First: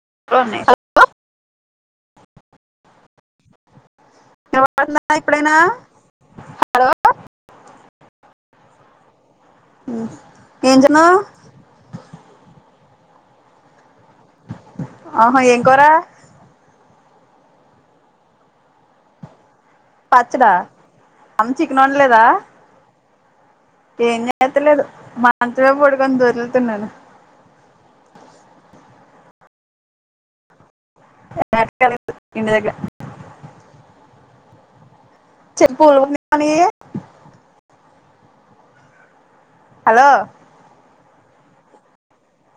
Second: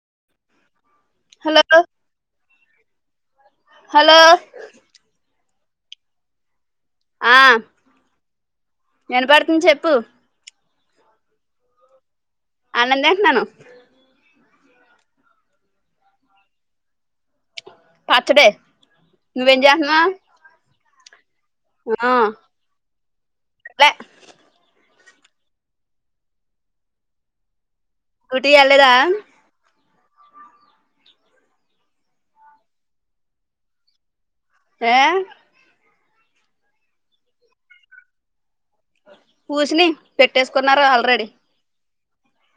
[unintelligible] [unintelligible] Hello వినపడుతుందా ఇప్పుడైనా hello, ఆ వినపడ అ చెప్పు ఏం తిన్నావ్ అన్నం తింటున్నాను ఆహా ఏం కూర పచ్చడే నువ్వేం చేస్తున్నావ్ పచ్చడా అమ్మ చికెన్ ఆ వండలేదా లే ఏం చేత్తలేదు మంచం మీద పడుకొని దొర్లుతున్నాను డ్యూటీ వెళ్ళలేదా జాబ్ కి వెళ్ళలేదు ఇంటి దగ్గరే ఏ చెప్పు ఏం చెప్పాలి అ పుసిని హలో పెట్టేసుకున్నారు ఆల్రెడీ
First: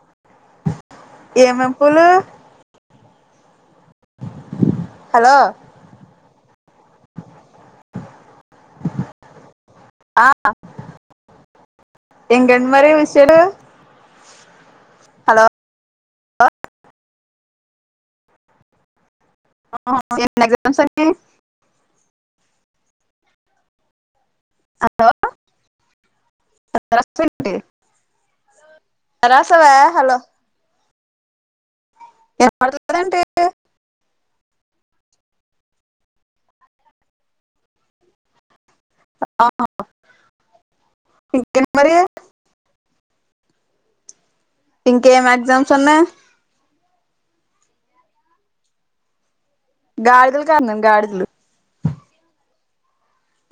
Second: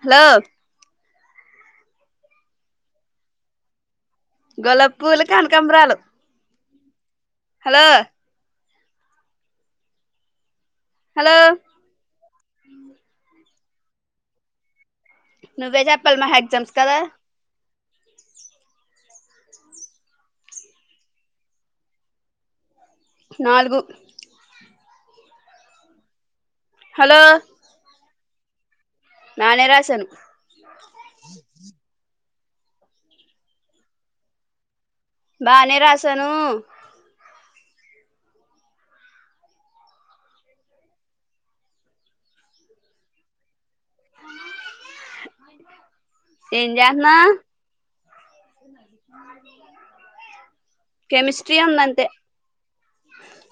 హలో ఏమేమేం పూలు గులాబీ పూలు హలో కానకాంబరాలు హలో ఆ హలో ఏంటండీ మరి విషయాలు హలో నువ్వు ఏ చే ఈ వాళ మా ఏక్జామ్స్ కదా [unintelligible] నాలుగు హలో హలో [unintelligible] అరాసవ హలో హ [unintelligible] ఏంటి బానే రాసాను ఇంకేం మరి ఇంకేం ఎగ్జామ్స్ ఉన్నాయి ఏంజన్న గాడిదలు కాస్తున్న గాడిదలు అంతే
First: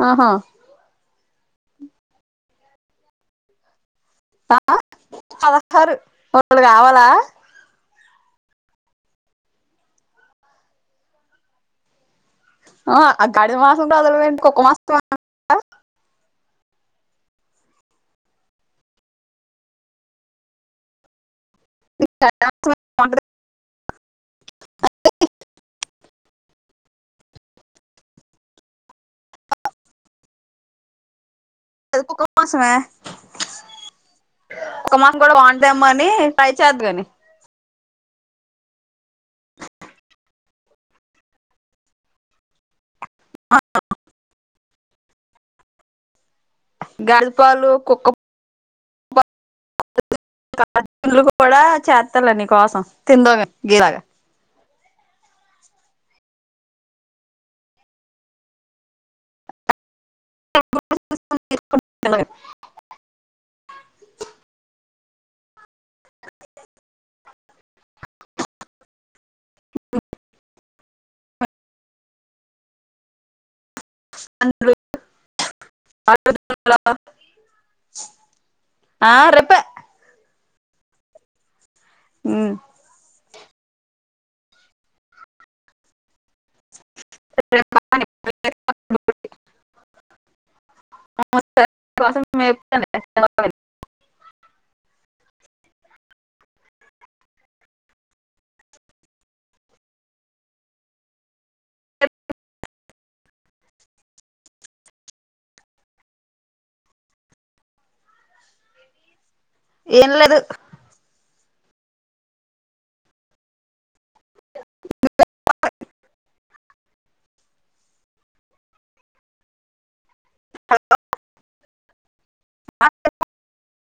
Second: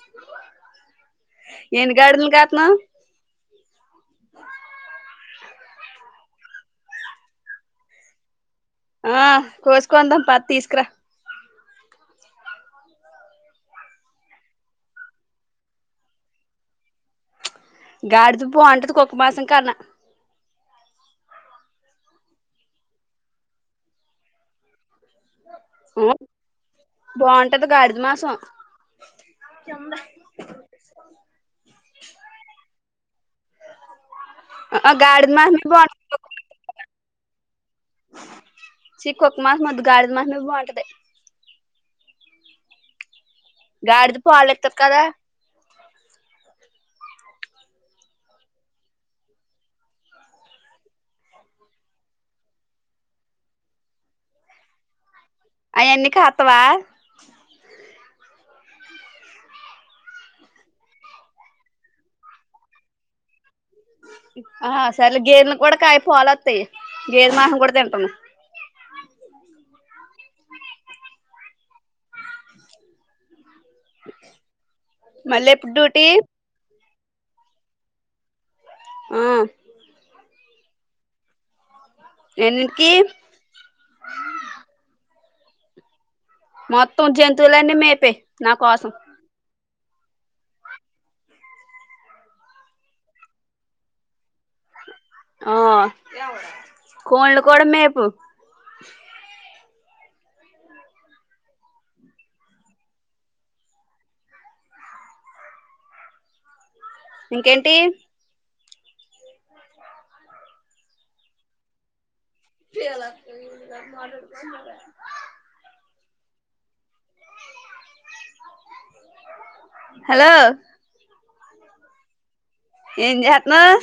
ఆహా ఏను గడులు కాత్నా ఆ పదహారు వాళ్ళు కావాలా ఆ కోస్కోందం పాతి తీసుకురా ఆగాడి మాసంట అజలు ఏంటి కుక్క మాస. గాడిదుప్పు అంటది కుక్క మాసం కాన్నా అ ఆ బాగుంటది గడిది మాసం అది కుక్క మాసమే ఆ ఒక మాన గాడిద కూడా మాసమే బాగుంటేమ్మ అని పై చేద్దగాని చిక్కక్క మాసం వద్దు గారిది మాసమే బాంటది గాడిద స్వాల త కద గాజుపలు కుక్క కాజలు [unintelligible] కూడా చేస్తారు నీ కోసం తిందామే గీలాగా అయ అన్ని కతవా క ఆ సరేలే గేదెలు కూడా కాయ పోలు వస్తాయి గేద మాసం కూడా తింటాము. మల్ళెపుడ్డూటి ఆ ఆ రెప్ప ఎల్లికీ ఆ మ త జంతువులన్నీ మేపే నా కోసం స ఆ కోన్లు కూడాడ మేపు ఇంకేంటి ఏం లేదు క హలో ఏం చేత్నావు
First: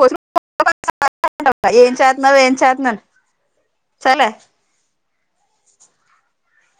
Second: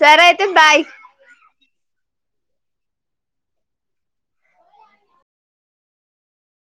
సరే అయితే బాయ్ ఏం చేతన్నా ఏం చేత్న్నా చాల